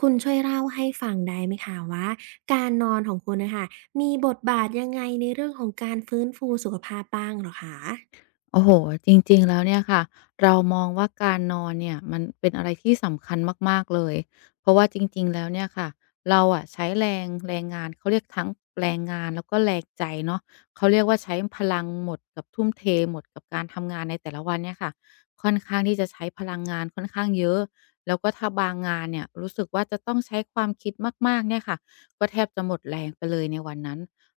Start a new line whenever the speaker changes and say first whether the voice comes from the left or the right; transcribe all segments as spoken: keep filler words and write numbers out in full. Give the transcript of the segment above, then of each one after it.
right: คุณช่วยเล่าให้ฟังได้ไหมคะว่าการนอนของคุณนะคะมีบทบาทยังไงในเรื่องของการฟื้นฟูสุขภาพบ้างเหรอคะ
left: โอ้โฮจริงๆแล้วเนี่ยค่ะเรามองว่าการนอนเนี่ยมันเป็นอะไรที่สำคัญมากๆเลยเพราะว่าจริงๆแล้วเนี่ยค่ะเราอะใช้แรงแรงงานเขาเรียกทั้งแรงงานแล้วก็แรงใจเนาะเขาเรียกว่าใช้พลังหมดกับทุ่มเทหมดกับการทำงานในแต่ละวันเนี่ยค่ะค่อนข้างที่จะใช้พลังงานค่อนข้างเยอะแล้วก็ถ้าบางงานเนี่ยรู้สึกว่าจะต้องใช้ความคิดมากๆเนี่ยค่ะก็แทบจะหมดแรงไปเลยในวันนั้น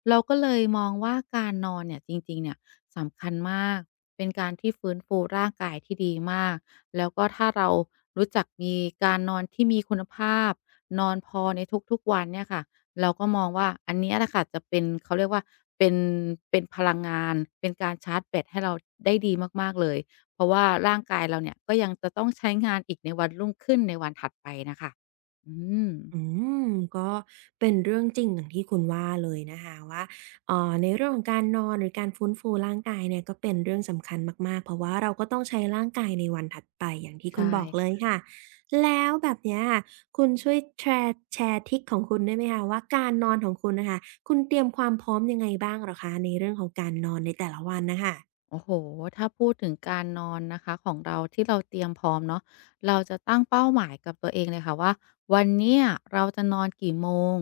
left: เราก็เลยมองว่าการนอนเนี่ยจริงๆเนี่ย สำคัญมาก เป็นการที่ฟื้นฟูร่างกายที่ดีมาก แล้วก็ถ้าเรารู้จักมีการนอนที่มีคุณภาพ นอนพอในทุกๆวันเนี่ยค่ะ เราก็มองว่าอันเนี้ยแหละค่ะจะเป็นเขาเรียกว่าเป็นเป็นพลังงานเป็นการชาร์จแบตให้เราได้ดีมากๆเลย เพราะว่าร่างกายเราเนี่ยก็ยังจะต้องใช้งานอีกในวันรุ่งขึ้นในวันถัดไปน่ะค่ะอืม
right: อืมก็เป็นเรื่องจริงอย่างที่คุณว่าเลยนะคะว่าเอ่อในเรื่องของการนอนหรือการฟื้นฟูร่างกายเนี่ยก็เป็นเรื่องสำคัญมากๆเพราะว่าเราก็ต้องใช้ร่างกายในวันถัดไปอย่างที่คุณ
left: ใช่
right: บอกเลยค่ะแล้วแบบเนี้ยคุณช่วยแชร์แชร์ทริคของคุณได้ไหมคะว่าการนอนของคุณนะคะคุณเตรียมความพร้อมยังไงบ้างเหรอคะในเรื่องของการนอนในแต่ละวันนะคะ
left: โอ้โหถ้าพูดถึงการนอนนะคะของเราที่เราเตรียมพร้อมเนาะเราจะตั้งเป้าหมายกับตัวเองเลยค่ะว่าวันเนี้ยเราจะนอนกี่โมง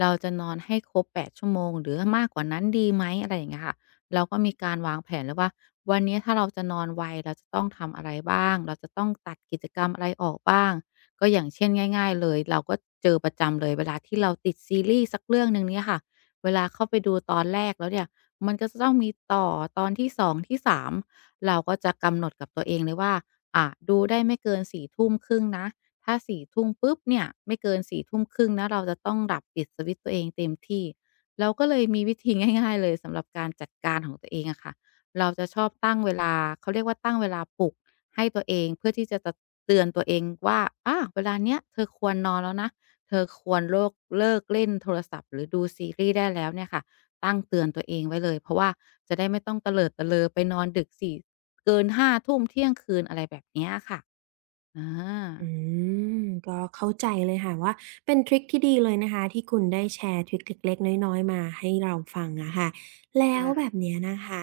left: เราจะนอนให้ครบ แปด ชั่วโมงหรือมากกว่านั้นดีไหมอะไรอย่างเงี้ยค่ะเราก็มีการวางแผนเลยว่าวันนี้ถ้าเราจะนอนไวเราจะต้องทำอะไรบ้าง เราจะต้องตัดกิจกรรมอะไรออกบ้างก็อย่างเช่นง่ายๆเลยเราก็เจอประจำเลยเวลาที่เราติดซีรีส์สักเรื่องหนึ่งเนี่ยค่ะ เวลาเข้าไปดูตอนแรกแล้วเนี่ย มันก็จะต้องมีต่อตอนที่สองที่สามเราก็จะกำหนดกับตัวเองเลยว่าอ่ะดูได้ไม่เกินสี่ทุ่มครึ่งนะถ้าสี่ทุ่มปุ๊บเนี่ยไม่เกินสี่ทุ่มครึ่งนะเราจะต้องหับปิดสวิตช์ตัวเองเต็มที่เราก็เลยมีวิธีง่ายๆเลยสำหรับการจัดการของตัวเองอะค่ะเราจะชอบตั้งเวลาเขาเรียกว่าตั้งเวลาปลุกให้ตัวเองเพื่อที่จะเตือนตัวเองว่าอะเวลาเนี้ยเธอควรนอนแล้วนะเธอควรเลกเลิกเล่นโทรศัพท์หรือดูซีรีส์ได้แล้วเนี่ยค่ะ ตั้งเตือนตัวเองไว้เลยเพราะว่าจะได้ไม่ต้องเตลิดเตลอไปนอนดึกสี่เกินห้าทุ่มเที่ยงคืนอะไรแบบเนี้ยค่ะอา
right: อืมก็เข้าใจเลยค่ะว่าเป็นทริคที่ดีเลยนะคะที่คุณได้แชร์ทริกเล็กๆน้อยๆมาให้เราฟังอะค่ะแล้วแบบเนี้ยนะคะ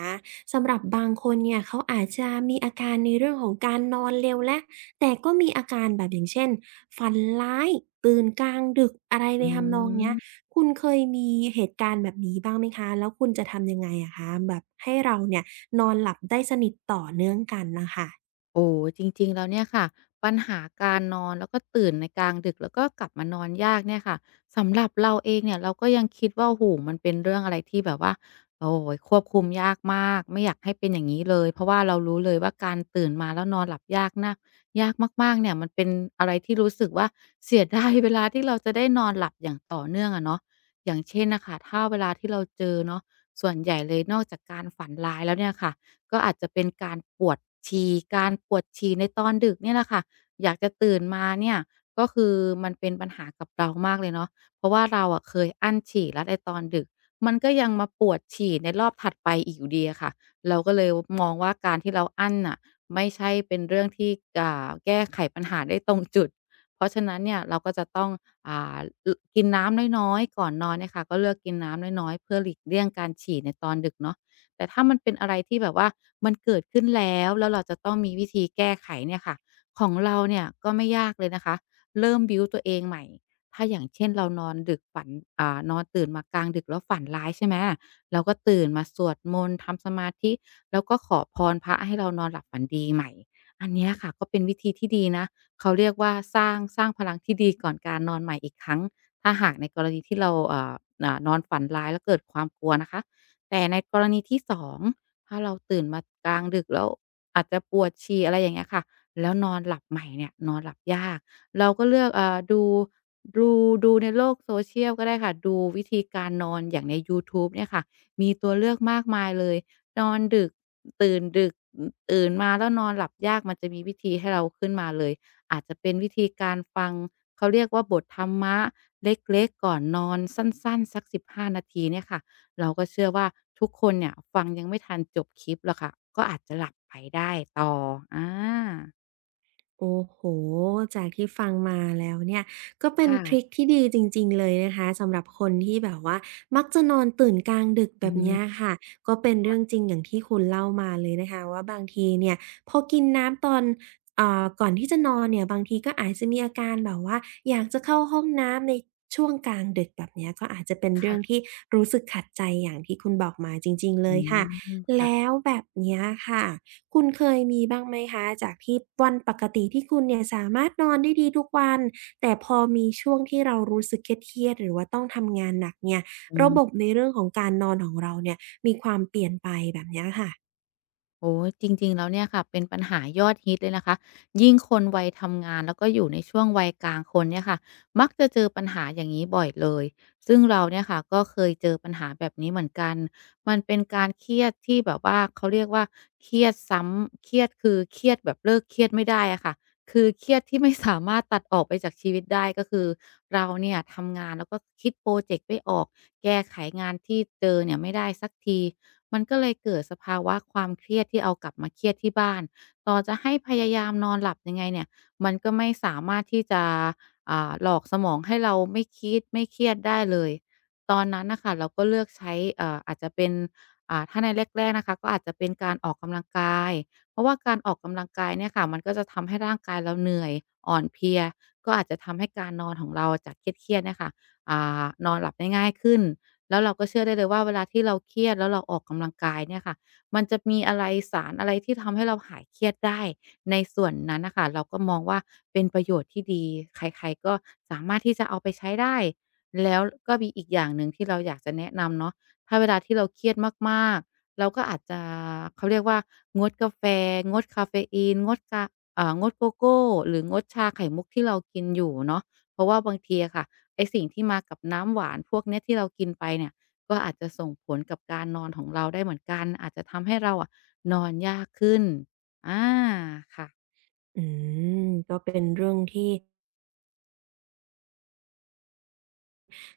right: สำหรับบางคนเนี่ยเขาอาจจะมีอาการในเรื่องของการนอนเร็วและแต่ก็มีอาการแบบอย่างเช่นฝันร้ายตื่นกลางดึกอะไรใน
left: อื
right: ทำนองเนี้ย
left: ม
right: คุณเคยมีเหตุการณ์แบบนี้บ้างไหมคะแล้วคุณจะทำยังไงอะคะแบบให้เราเนี่ยนอนหลับได้สนิทต่อเนื่องกันน่ะค่ะ
left: โอ้จริงๆแล้วเนี่ยค่ะปัญหาการนอนแล้วก็ตื่นในกลางดึกแล้วก็กลับมานอนยากเนี่ยค่ะสำหรับเราเองเนี่ยเราก็ยังคิดว่าโอ้โฮมันเป็นเรื่องอะไรที่แบบว่าโอ้โฮควบคุมยากมากไม่อยากให้เป็นอย่างงี้เลยเพราะว่าเรารู้เลยว่าการตื่นมาแล้วนอนหลับยากนะยากมากๆเนี่ยมันเป็นอะไรที่รู้สึกว่าเสียดายเวลาที่เราจะได้นอนหลับอย่างต่อเนื่องอะเนาะอย่างเช่นน่ะค่ะถ้าเวลาที่เราเจอเนาะส่วนใหญ่เลยนอกจากการฝันร้ายแล้วเนี่ยค่ะ ก็อาจจะเป็นการปวดฉี่การปวดฉี่ในตอนดึกเนี่ยแหละค่ะอยากจะตื่นมาเนี่ยก็คือมันเป็นปัญหากับเรามากเลยเนาะเพราะว่าเราอะเคยอั้นฉี่แล้วในตอนดึกมันก็ยังมาปวดฉี่ในรอบถัดไปอีกอยู่ดีอะค่ะเราก็เลยมองว่าการที่เราอั้นน่ะไม่ใช่เป็นเรื่องที่อ่าแก้ไขปัญหาได้ตรงจุดเพราะฉะนั้นเนี่ยเราก็จะต้องอ่าลกินน้ำน้อยๆก่อนนอนเนี่ยค่ะก็เลือกกินน้ำน้อยๆเพื่อหลีกเลี่ยงการฉี่ในตอนดึกเนาะ แต่ถ้ามันเป็นอะไรที่แบบว่ามันเกิดขึ้นแล้วแล้วเราจะต้องมีวิธีแก้ไขเนี่ยค่ะของเราเนี่ยก็ไม่ยากเลยนะคะเริ่มบิลต์ตัวเองใหม่ถ้าอย่างเช่นเรานอนดึกฝันอ่านอนตื่นมากลางดึกแล้วฝันร้ายใช่ไหมเราก็ตื่นมาสวดมนต์ทำสมาธิแล้วก็ขอพรพระให้เรานอนหลับฝันดีใหม่อันเนี้ยค่ะก็เป็นวิธีที่ดีนะเขาเรียกว่าสร้างสร้างพลังที่ดีก่อนการนอนใหม่อีกครั้งถ้าหากในกรณีที่เราเอ่ออ่านอนฝันร้ายแล้วเกิดความกลัวนะคะ แต่ในกรณีที่สองถ้าเราตื่นมากลางดึกแล้วอาจจะปวดฉี่อะไรอย่างเงี้ยค่ะแล้วนอนหลับใหม่เนี่ยนอนหลับยากเราก็เลือกเอ่อดูดูดูในโลก social ก็ได้ค่ะ ดูวิธีการนอนอย่างในยูทูบเนี่ยค่ะมีตัวเลือกมากมายเลย นอนดึกตื่นดึกอือตื่นมาแล้วนอนหลับยากมันจะมีวิธีให้เราขึ้นมาเลยอาจจะเป็นวิธีการฟังเขาเรียกว่าบทธรรมะเล็กๆก่อนนอนสั้นๆสักหนึ่งานาทีเนี่ยค่ะ เราก็เชื่อว่าทุกคนเนี่ยฟังยังไม่ทันจบคลิปหรอกค่ะก็อาจจะหลับไปได้ต่ออา
right: โอ้โหจากที่ฟังมาแล้วเนี่ยก็เป็นทริค
left: ค่ะ
right: ที่ดีจริงๆเลยนะคะสำหรับคนที่แบบว่ามักจะนอนตื่นกลางดึกแบ
left: อื
right: บเนี้ย
left: ม
right: ค่ะก็เป็นเรื่องจริงอย่างที่คุณเล่ามาเลยนะคะว่าบางทีเนี่ยพอกินน้ำตอนเอ่าก่อนที่จะนอนเนี่ยบางทีก็อาจจะมีอาการแบบว่าอยากจะเข้าห้องน้ำในช่วงกลางดึกแบบเนี้ยก็อาจจะเป็นเรื่อง
left: ค่ะ
right: ที่รู้สึกขัดใจอย่างที่คุณบอกมาจริงๆเล
left: อื
right: ยค่ะ
left: ม
right: แล้
left: ค่ะ
right: วแบบเนี้ยค่ะ คุณเคยมีบ้างไหมคะจากที่วันปกติที่คุณเนี่ยสามารถนอนได้ดีทุกวันแต่พอมีช่วงที่เรารู้สึกเครียดๆหรือว่าต้องทำงานหนักเนี่ย
left: อื
right: ระบบ
left: ม
right: ในเรื่องของการนอนของเราเนี่ยมีความเปลี่ยนไปแบบเนี้ยค่ะ
left: โอ้จริงๆแล้วเนี่ยค่ะเป็นปัญหายอดฮิตเลยนะคะยิ่งคนวัยทำงานแล้วก็อยู่ในช่วงวัยกลางคนเนี่ยค่ะมักจะเจอปัญหาอย่างนี้บ่อยเลยซึ่งเราเนี่ยค่ะก็เคยเจอปัญหาแบบนี้เหมือนกันมันเป็นการเครียดที่แบบว่าเขาเรียกว่าเครียดซ้ำเครียดคือเครียดแบบเลิกเครียดไม่ได้อะค่ะคือเครียดที่ไม่สามารถตัดออกไปจากชีวิตได้ก็คือเราเนี่ยทำงานแล้วก็คิดโปรเจกต์ไม่ออก แก้ไขงานที่เจอเนี่ยไม่ได้สักทีมันก็เลยเกิดสภาวะความเครียดที่เอากลับมาเครียดที่บ้านต่อจะให้พยายามนอนหลับยังไงเนี่ย มันก็ไม่สามารถที่จะอ่าหลอกสมองให้เราไม่คิดไม่เครียดได้เลย ตอนนั้นน่ะค่ะเราก็เลือกใช้เอ่ออาจจะเป็นอ่าถ้าในแรกๆนะคะก็อาจจะเป็นการออกกำลังกาย เพราะว่าการออกกำลังกายเนี่ยค่ะมันก็จะทำให้ร่างกายเราเหนื่อยอ่อนเพลียก็อาจจะทำให้การนอนของเราจากเครียดๆเนี่ยค่ะ อ่านอนหลับได้ง่ายขึ้นแล้วเราก็เชื่อได้เลยว่าเวลาที่เราเครียดแล้วเราออกกำลังกายเนี่ยค่ะมันจะมีอะไรสารอะไรที่ทำให้เราหายเครียดได้ในส่วนนั้นนะคะเราก็มองว่าเป็นประโยชน์ที่ดีใครๆก็สามารถที่จะเอาไปใช้ได้แล้วก็มีอีกอย่างหนึ่งที่เราอยากจะแนะนำเนาะถ้าเวลาที่เราเครียดมากๆเราก็อาจจะเขาเรียกว่างดกาแฟงดคาเฟอีนงดกาเอ่างดโกโก้หรืองดชาไข่มุกที่เรากินอยู่เนาะเพราะว่าบางทีอะค่ะ ไอ้สิ่งที่มากับน้ำหวานพวกเนี้ยที่เรากินไปเนี่ยก็อาจจะส่งผลกับการนอนของเราได้เหมือนกันอาจจะทำให้เราอะนอนยากขึ้นอาค่ะ
right: อืมก็เป็นเรื่องที่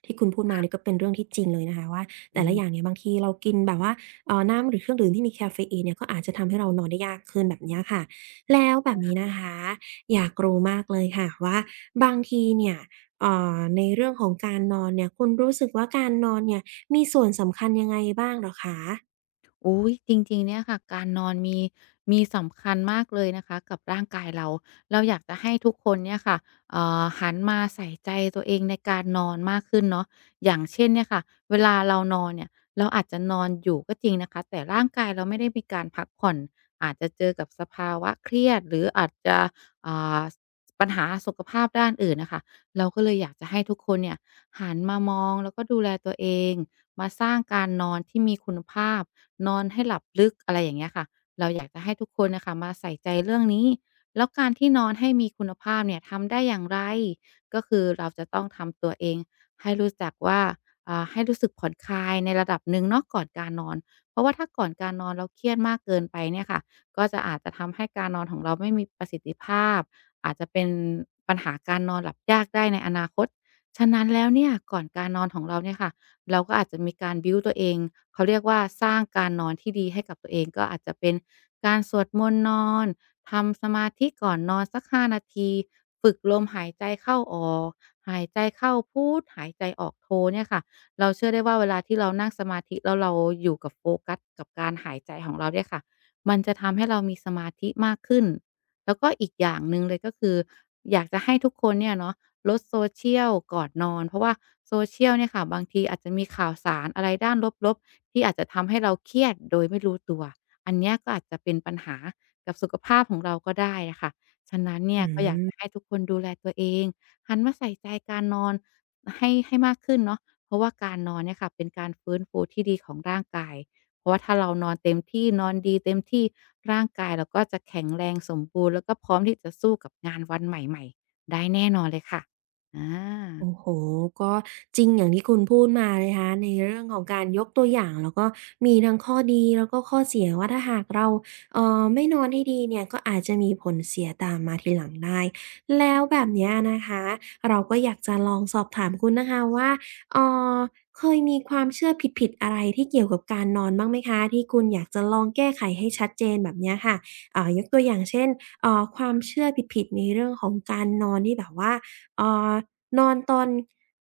right: ที่คุณพูดมาเนี่ยก็เป็นเรื่องที่จริงเลยนะคะว่า
left: อื
right: แต่ละอ
left: ม
right: ย่างเนี่ยบางทีเรากินแบบว่าเอ่อน้ำหรือเครื่องดื่มที่มีกาเฟอีนเนี่ยก็อาจจะทำให้เรานอนได้ยากขึ้นแบบเนี้ยค่ะแล้วแบบนี้
left: ค่ะ
right: นะคะอยากรู้มากเลยค่ะว่าบางทีเนี่ยเอ่อในเรื่องของการนอนเนี่ยคุณรู้สึกว่าการนอนเนี่ยมีส่วนสำคัญยังไงบ้างเหรอคะ
left: อุ๊ยจริงๆเนี่ยค่ะการนอนมีมีสำคัญมากเลยนะคะกับร่างกายเราเราอยากจะให้ทุกคนเนี่ยค่ะเอ่อหันมาใส่ใจตัวเองในการนอนมากขึ้นเนาะอย่างเช่นเนี่ยค่ะเวลาเรานอนเนี่ยเราอาจจะนอนอยู่ก็จริงนะคะแต่ร่างกายเราไม่ได้มีการพักผ่อนอาจจะเจอกับสภาวะเครียดหรืออาจจะอ่าปัญหาสุขภาพด้านอื่นน่ะค่ะเราก็เลยอยากจะให้ทุกคนเนี่ยหันมามองแล้วก็ดูแลตัวเอง มาสร้างการนอนที่มีคุณภาพนอนให้หลับลึกอะไรอย่างเงี้ยค่ะเราอยากจะให้ทุกคนน่ะค่ะมาใส่ใจเรื่องนี้แล้วการที่นอนให้มีคุณภาพเนี่ยทำได้อย่างไรก็คือเราจะต้องทำตัวเองให้รู้จักว่าอ่าให้รู้สึกผ่อนคลายในระดับหนึ่งเนาะก่อนการนอนเพราะว่าถ้าก่อนการนอนเราเครียดมากเกินไปเนี่ยค่ะก็จะอาจจะทำให้การนอนของเราไม่มีประสิทธิภาพอาจจะเป็นปัญหาการนอนหลับยากได้ในอนาคตฉะนั้นแล้วเนี่ยก่อนการนอนของเราเนี่ยค่ะ เราก็อาจจะมีการบิวตัวเอง เขาเรียกว่าสร้างการนอนที่ดีให้กับตัวเองก็อาจจะเป็นการสวดมนต์นอน ทำสมาธิก่อนนอนสักห้านาทีฝึกลมหายใจเข้าออกหายใจเข้าพูดหายใจออกโทเนี่ยค่ะ เราเชื่อได้ว่าเวลาที่เรานั่งสมาธิแล้วเราอยู่กับโฟกัสกับการหายใจของเราเนี่ยค่ะ มันจะทำให้เรามีสมาธิมากขึ้นแล้วก็อีกอย่างหนึ่งเลยก็คืออยากจะให้ทุกคนเนี่ยเนาะ ลดโซเชียลก่อนนอนเพราะว่าโซเชี เอ แอล เนี่ยค่ะบางทีอาจจะมีข่าวสารอะไรด้านลบๆที่อาจจะทำให้เราเครียดโดยไม่รู้ตัวอันเนี้ยก็อาจจะเป็นปัญหากับสุขภาพของเราก็ได้อะค่ะฉะนั้นเนี่
right: อื
left: ยก็อยากจะ
right: ม
left: ให้ทุกคนดูแลตัวเองหันมาใส่ใจการนอนให้ให้มากขึ้นเนาะเพราะว่าการนอนเนี่ยค่ะเป็นการฟื้นฟูที่ดีของร่างกายเพราะว่าถ้าเรานอนเต็มที่นอนดีเต็มที่ร่างกายเราก็จะแข็งแรงสมบูรณ์แล้วก็พร้อมที่จะสู้กับงานวันใหม่ๆได้แน่นอนเลยค่ะ อา
right: โอ้โฮก็จริงอย่างที่คุณพูดมาเลยนะคะในเรื่องของการยกตัวอย่างแล้วก็มีทั้งข้อดีแล้วก็ข้อเสียว่าถ้าหากเราเอ่อไม่นอนให้ดีเนี่ยก็อาจจะมีผลเสียตามมาทีหลังได้แล้วแบบเนี้ยนะคะเราก็อยากจะลองสอบถามคุณนะคะว่าเอ่อเคยมีความเชื่อผิดๆอะไรที่เกี่ยวกับการนอนบ้างไหมคะที่คุณอยากจะลองแก้ไขให้ชัดเจนแบบเนี้ยค่ะอ่ายกตัวอย่างเช่นเอ่อความเชื่อผิดๆในเรื่องของการนอนที่แบบว่าเอ่อ นอนตอน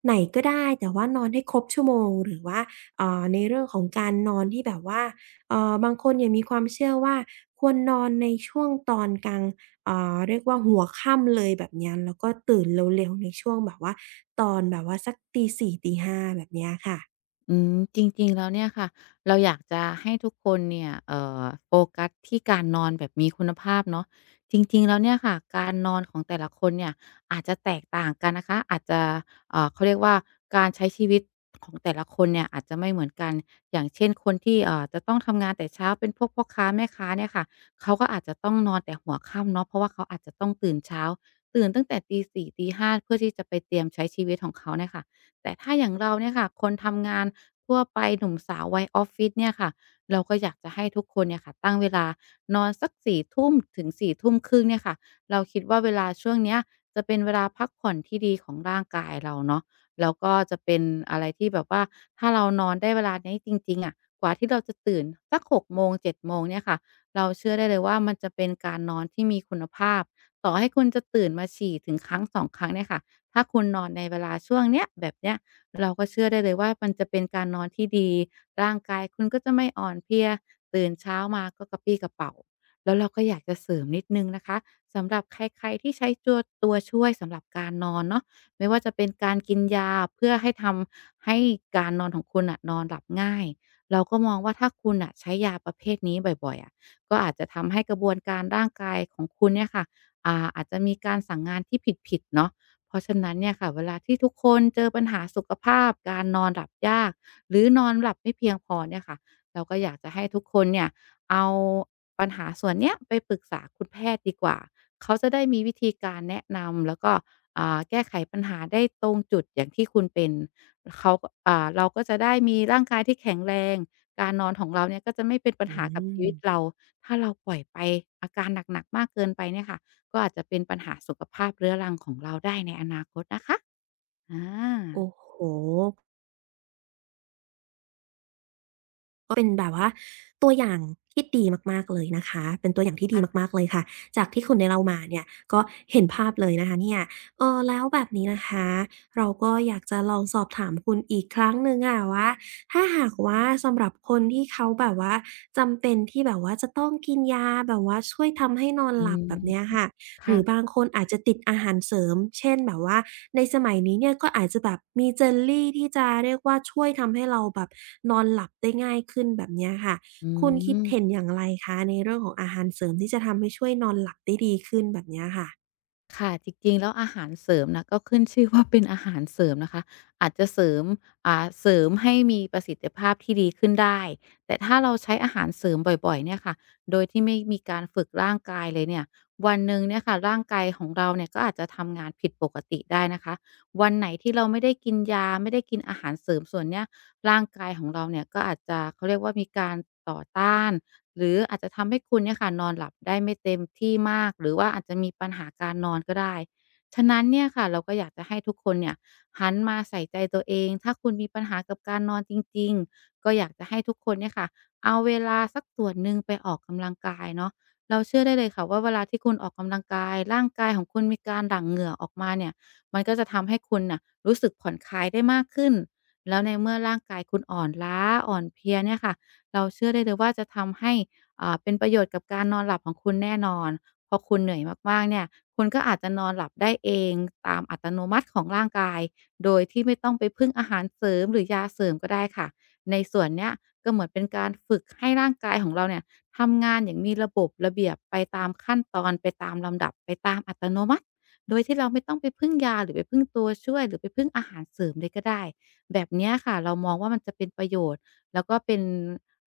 right: ไหนก็ได้แต่ว่านอนให้ครบชั่วโมงหรือว่าเอ่าในเรื่องของการนอนที่แบบว่าเอ่อบางคนเนี่ยมีความเชื่อว่าควรนอนในช่วงตอนกลางเอ่าเรียกว่าหัวค่ำเลยแบบเนี้ยแล้วก็ตื่นเร็วๆในช่วงแบบว่าตอนแบบว่าสักตีสี่ตีห้าแบบเนี้ยค่ะ
left: อืมจริงๆแล้วเนี่ยค่ะเราอยากจะให้ทุกคนเนี่ยเอ่อโฟกัสที่การนอนแบบมีคุณภาพเนาะจริงๆแล้วเนี่ยค่ะ การนอนของแต่ละคนเนี่ยอาจจะแตกต่างกันนะคะ อาจจะเอ่อเขาเรียกว่าการใช้ชีวิตของแต่ละคนเนี่ยอาจจะไม่เหมือนกันอย่างเช่นคนที่เอ่อจะต้องทำงานแต่เช้าเป็นพวกพ่อค้าแม่ค้าเนี่ยค่ะ เขาก็อาจจะต้องนอนแต่หัวค่ำเนาะเพราะว่าเขาอาจจะต้องตื่นเช้าตื่นตั้งแต่ตีสี่ตีห้าเพื่อที่จะไปเตรียมใช้ชีวิตของเขาเนี่ยค่ะ แต่ถ้าอย่างเราเนี่ยค่ะคนทำงานทั่วไปหนุ่มสาววัยออฟฟิศเนี่ยค่ะเราก็อยากจะให้ทุกคนเนี่ยค่ะตั้งเวลานอนสักสี่ทุ่มถึงสี่ทุ่มครึ่งเนี่ยค่ะเราคิดว่าเวลาช่วงเนี้ยจะเป็นเวลาพักผ่อนที่ดีของร่างกายเราเนาะแล้วก็จะเป็นอะไรที่แบบว่าถ้าเรานอนได้เวลานี้จริงๆอะกว่าที่เราจะตื่นสักหกโมงเจ็ดโมงเนี่ยค่ะเราเชื่อได้เลยว่ามันจะเป็นการนอนที่มีคุณภาพต่อให้คุณจะตื่นมาฉี่ถึงครั้งสองครั้งเนี่ยค่ะ ถ้าคุณนอนในเวลาช่วงเนี้ยแบบเนี้ยเราก็เชื่อได้เลยว่ามันจะเป็นการนอนที่ดีร่างกายคุณก็จะไม่อ่อนเพลียตื่นเช้ามาก็กระปรี้กระเปร่าแล้วเราก็อยากจะเสริมนิดหนึ่งนะคะสำหรับใครๆที่ใช้จัวตัวช่วยสำหรับการนอนเนาะไม่ว่าจะเป็นการกินยาเพื่อให้ทำให้การนอนของคุณน่ะนอนหลับง่ายเราก็มองว่าถ้าคุณน่ะใช้ยาประเภทนี้บ่อยๆอะก็อาจจะทำให้กระบวนการร่างกายของคุณเนี่ยค่ะอ่าอาจจะมีการสั่งงานที่ผิดๆเนาะ เพราะฉะนั้นเนี่ยค่ะเวลาที่ทุกคนเจอปัญหาสุขภาพการนอนหลับยากหรือนอนหลับไม่เพียงพอเนี่ยค่ะเราก็อยากจะให้ทุกคนเนี่ยเอาปัญหาส่วนเนี้ยไปปรึกษาคุณแพทย์ดีกว่าเขาจะได้มีวิธีการแนะนำแล้วก็อ่าแก้ไขปัญหาได้ตรงจุดอย่างที่คุณเป็นเขาอ่าเราก็จะได้มีร่างกายที่แข็งแรงการนอนของเราเนี่ยก็จะไม่เป็นปัญ
right: อื
left: หากับชี
right: ม
left: วิตเราถ้าเราปล่อยไปอาการหนักๆมากเกินไปเนี่ยค่ะ ก็อาจจะเป็นปัญหาสุขภาพเรื้อรังของเราได้ในอนาคตนะคะอา
right: โอ้โฮ ก็เป็นแบบว่าตัวอย่างที่ดีมากๆเลยนะคะเป็นตัวอย่างที่ดี
left: ค่ะ
right: มากๆเลยค่ะจากที่คุณได้เล่ามาเนี่ยก็เห็นภาพเลยนะคะเนี่ยเออแล้วแบบนี้นะคะเราก็อยากจะลองสอบถามคุณอีกครั้งหนึ่งค่ะว่าถ้าหากว่าสำหรับคนที่เขาแบบว่าจำเป็นที่แบบว่าจะต้องกินยาแบบว่าช่วยทำให้นอน
left: อื
right: หลับ
left: ม
right: แบบเนี้ยค่ะ หรือบา
left: ค่ะ
right: งคนอาจจะติดอาหารเสริม เช่นแบบว่าในสมัยนี้เนี่ยก็อาจจะแบบมีเจลลีที่จะเรียกว่าช่วยทำให้เราแบบนอนหลับได้ง่ายขึ้นแบบเนี้ยค่ะ
left: อื
right: คุณคิด
left: ม
right: เห็นอย่างไรคะในเรื่องของอาหารเสริมที่จะทำให้ช่วยนอนหลับได้ดีขึ้นแบบเนี้ยค่ะ
left: ค่ะจริงๆแล้วอาหารเสริมนะก็ขึ้นชื่อว่าเป็นอาหารเสริมนะคะอาจจะเสริมอ่าเสริมให้มีประสิทธิภาพที่ดีขึ้นได้แต่ถ้าเราใช้อาหารเสริมบ่อยๆเนี่ยค่ะโดยที่ไม่มีการฝึกร่างกายเลยเนี่ยวันหนึ่งเนี่ยค่ะร่างกายของเราเนี่ยก็อาจจะทำงานผิดปกติได้นะคะวันไหนที่เราไม่ได้กินยาไม่ได้กินอาหารเสริมส่วนเนี้ยร่างกายของเราเนี่ยก็อาจจะเขาเรียกว่ามีการต่อต้าน หรืออาจจะทำให้คุณเนี่ยค่ะนอนหลับได้ไม่เต็มที่มากหรือว่าอาจจะมีปัญหาการนอนก็ได้ฉะนั้นเนี่ยค่ะเราก็อยากจะให้ทุกคนเนี่ยหันมาใส่ใจตัวเองถ้าคุณมีปัญหากับการนอนจริงๆก็อยากจะให้ทุกคนเนี่ยค่ะเอาเวลาสักส่วนหนึ่งไปออกกำลังกายเนาะเราเชื่อได้เลยค่ะว่าเวลาที่คุณออกกำลังกายร่างกายของคุณมีการหลั่งเหงื่อออกมาเนี่ยมันก็จะทำให้คุณน่ะรู้สึกผ่อนคลายได้มากขึ้นแล้วในเมื่อร่างกายคุณอ่อนล้าอ่อนเพลียเนี่ยค่ะ เราเชื่อได้เลยว่าจะทำให้อ่าเป็นประโยชน์กับการนอนหลับของคุณแน่นอนพอคุณเหนื่อยมากๆเนี่ยคุณก็อาจจะนอนหลับได้เองตามอัตโนมัติของร่างกายโดยที่ไม่ต้องไปพึ่งอาหารเสริมหรือยาเสริมก็ได้ค่ะในส่วนเนี้ยก็เหมือนเป็นการฝึกให้ร่างกายของเราเนี่ยทำงานอย่างมีระบบระเบียบไปตามขั้นตอนไปตามลำดับไปตามอัตโนมัติโดยที่เราไม่ต้องไปพึ่งยาหรือไปพึ่งตัวช่วยหรือไปพึ่งอาหารเสริมเลยก็ได้แบบเนี้ยค่ะเรามองว่ามันจะเป็นประโยชน์ แล้วก็เป็น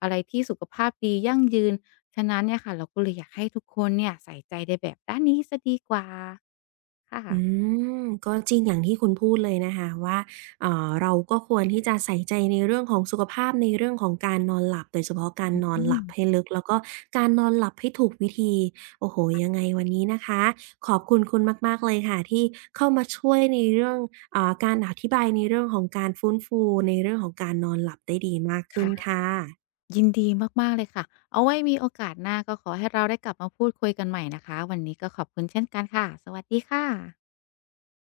left: อะไรที่สุขภาพดียั่งยืน ฉะนั้นเนี่ยค่ะเราก็เลยอยากให้ทุกคนเนี่ยใส่ใจในแบบด้านนี้เสียดีกว่าค่ะ
right: อืมก็จริงอย่างที่คุณพูดเลยนะคะว่าเอ่อเราก็ควรที่จะใส่ใจในเรื่องของสุขภาพในเรื่องของการนอนหลับโดยเฉพาะการนอน
left: อื
right: ห
left: ม
right: ลับให้ลึกแล้วก็การนอนหลับให้ถูกวิธีโอ้โฮยังไงวันนี้นะคะขอบคุณคุณมากๆเลยค่ะที่เข้ามาช่วยในเรื่องอ่าการอธิบายในเรื่องของการฟื้นฟูในเรื่องของการนอนหลับได้ดีมากขึ้น
left: ค่ะ
right: ค่ะ
left: ยินดีมากๆเลยค่ะเอาไว้มีโอกาสหน้าก็ขอให้เราได้กลับมาพูดคุยกันใหม่นะคะวันนี้ก็ขอบคุณเช่นกันค่ะสวัสดีค่ะ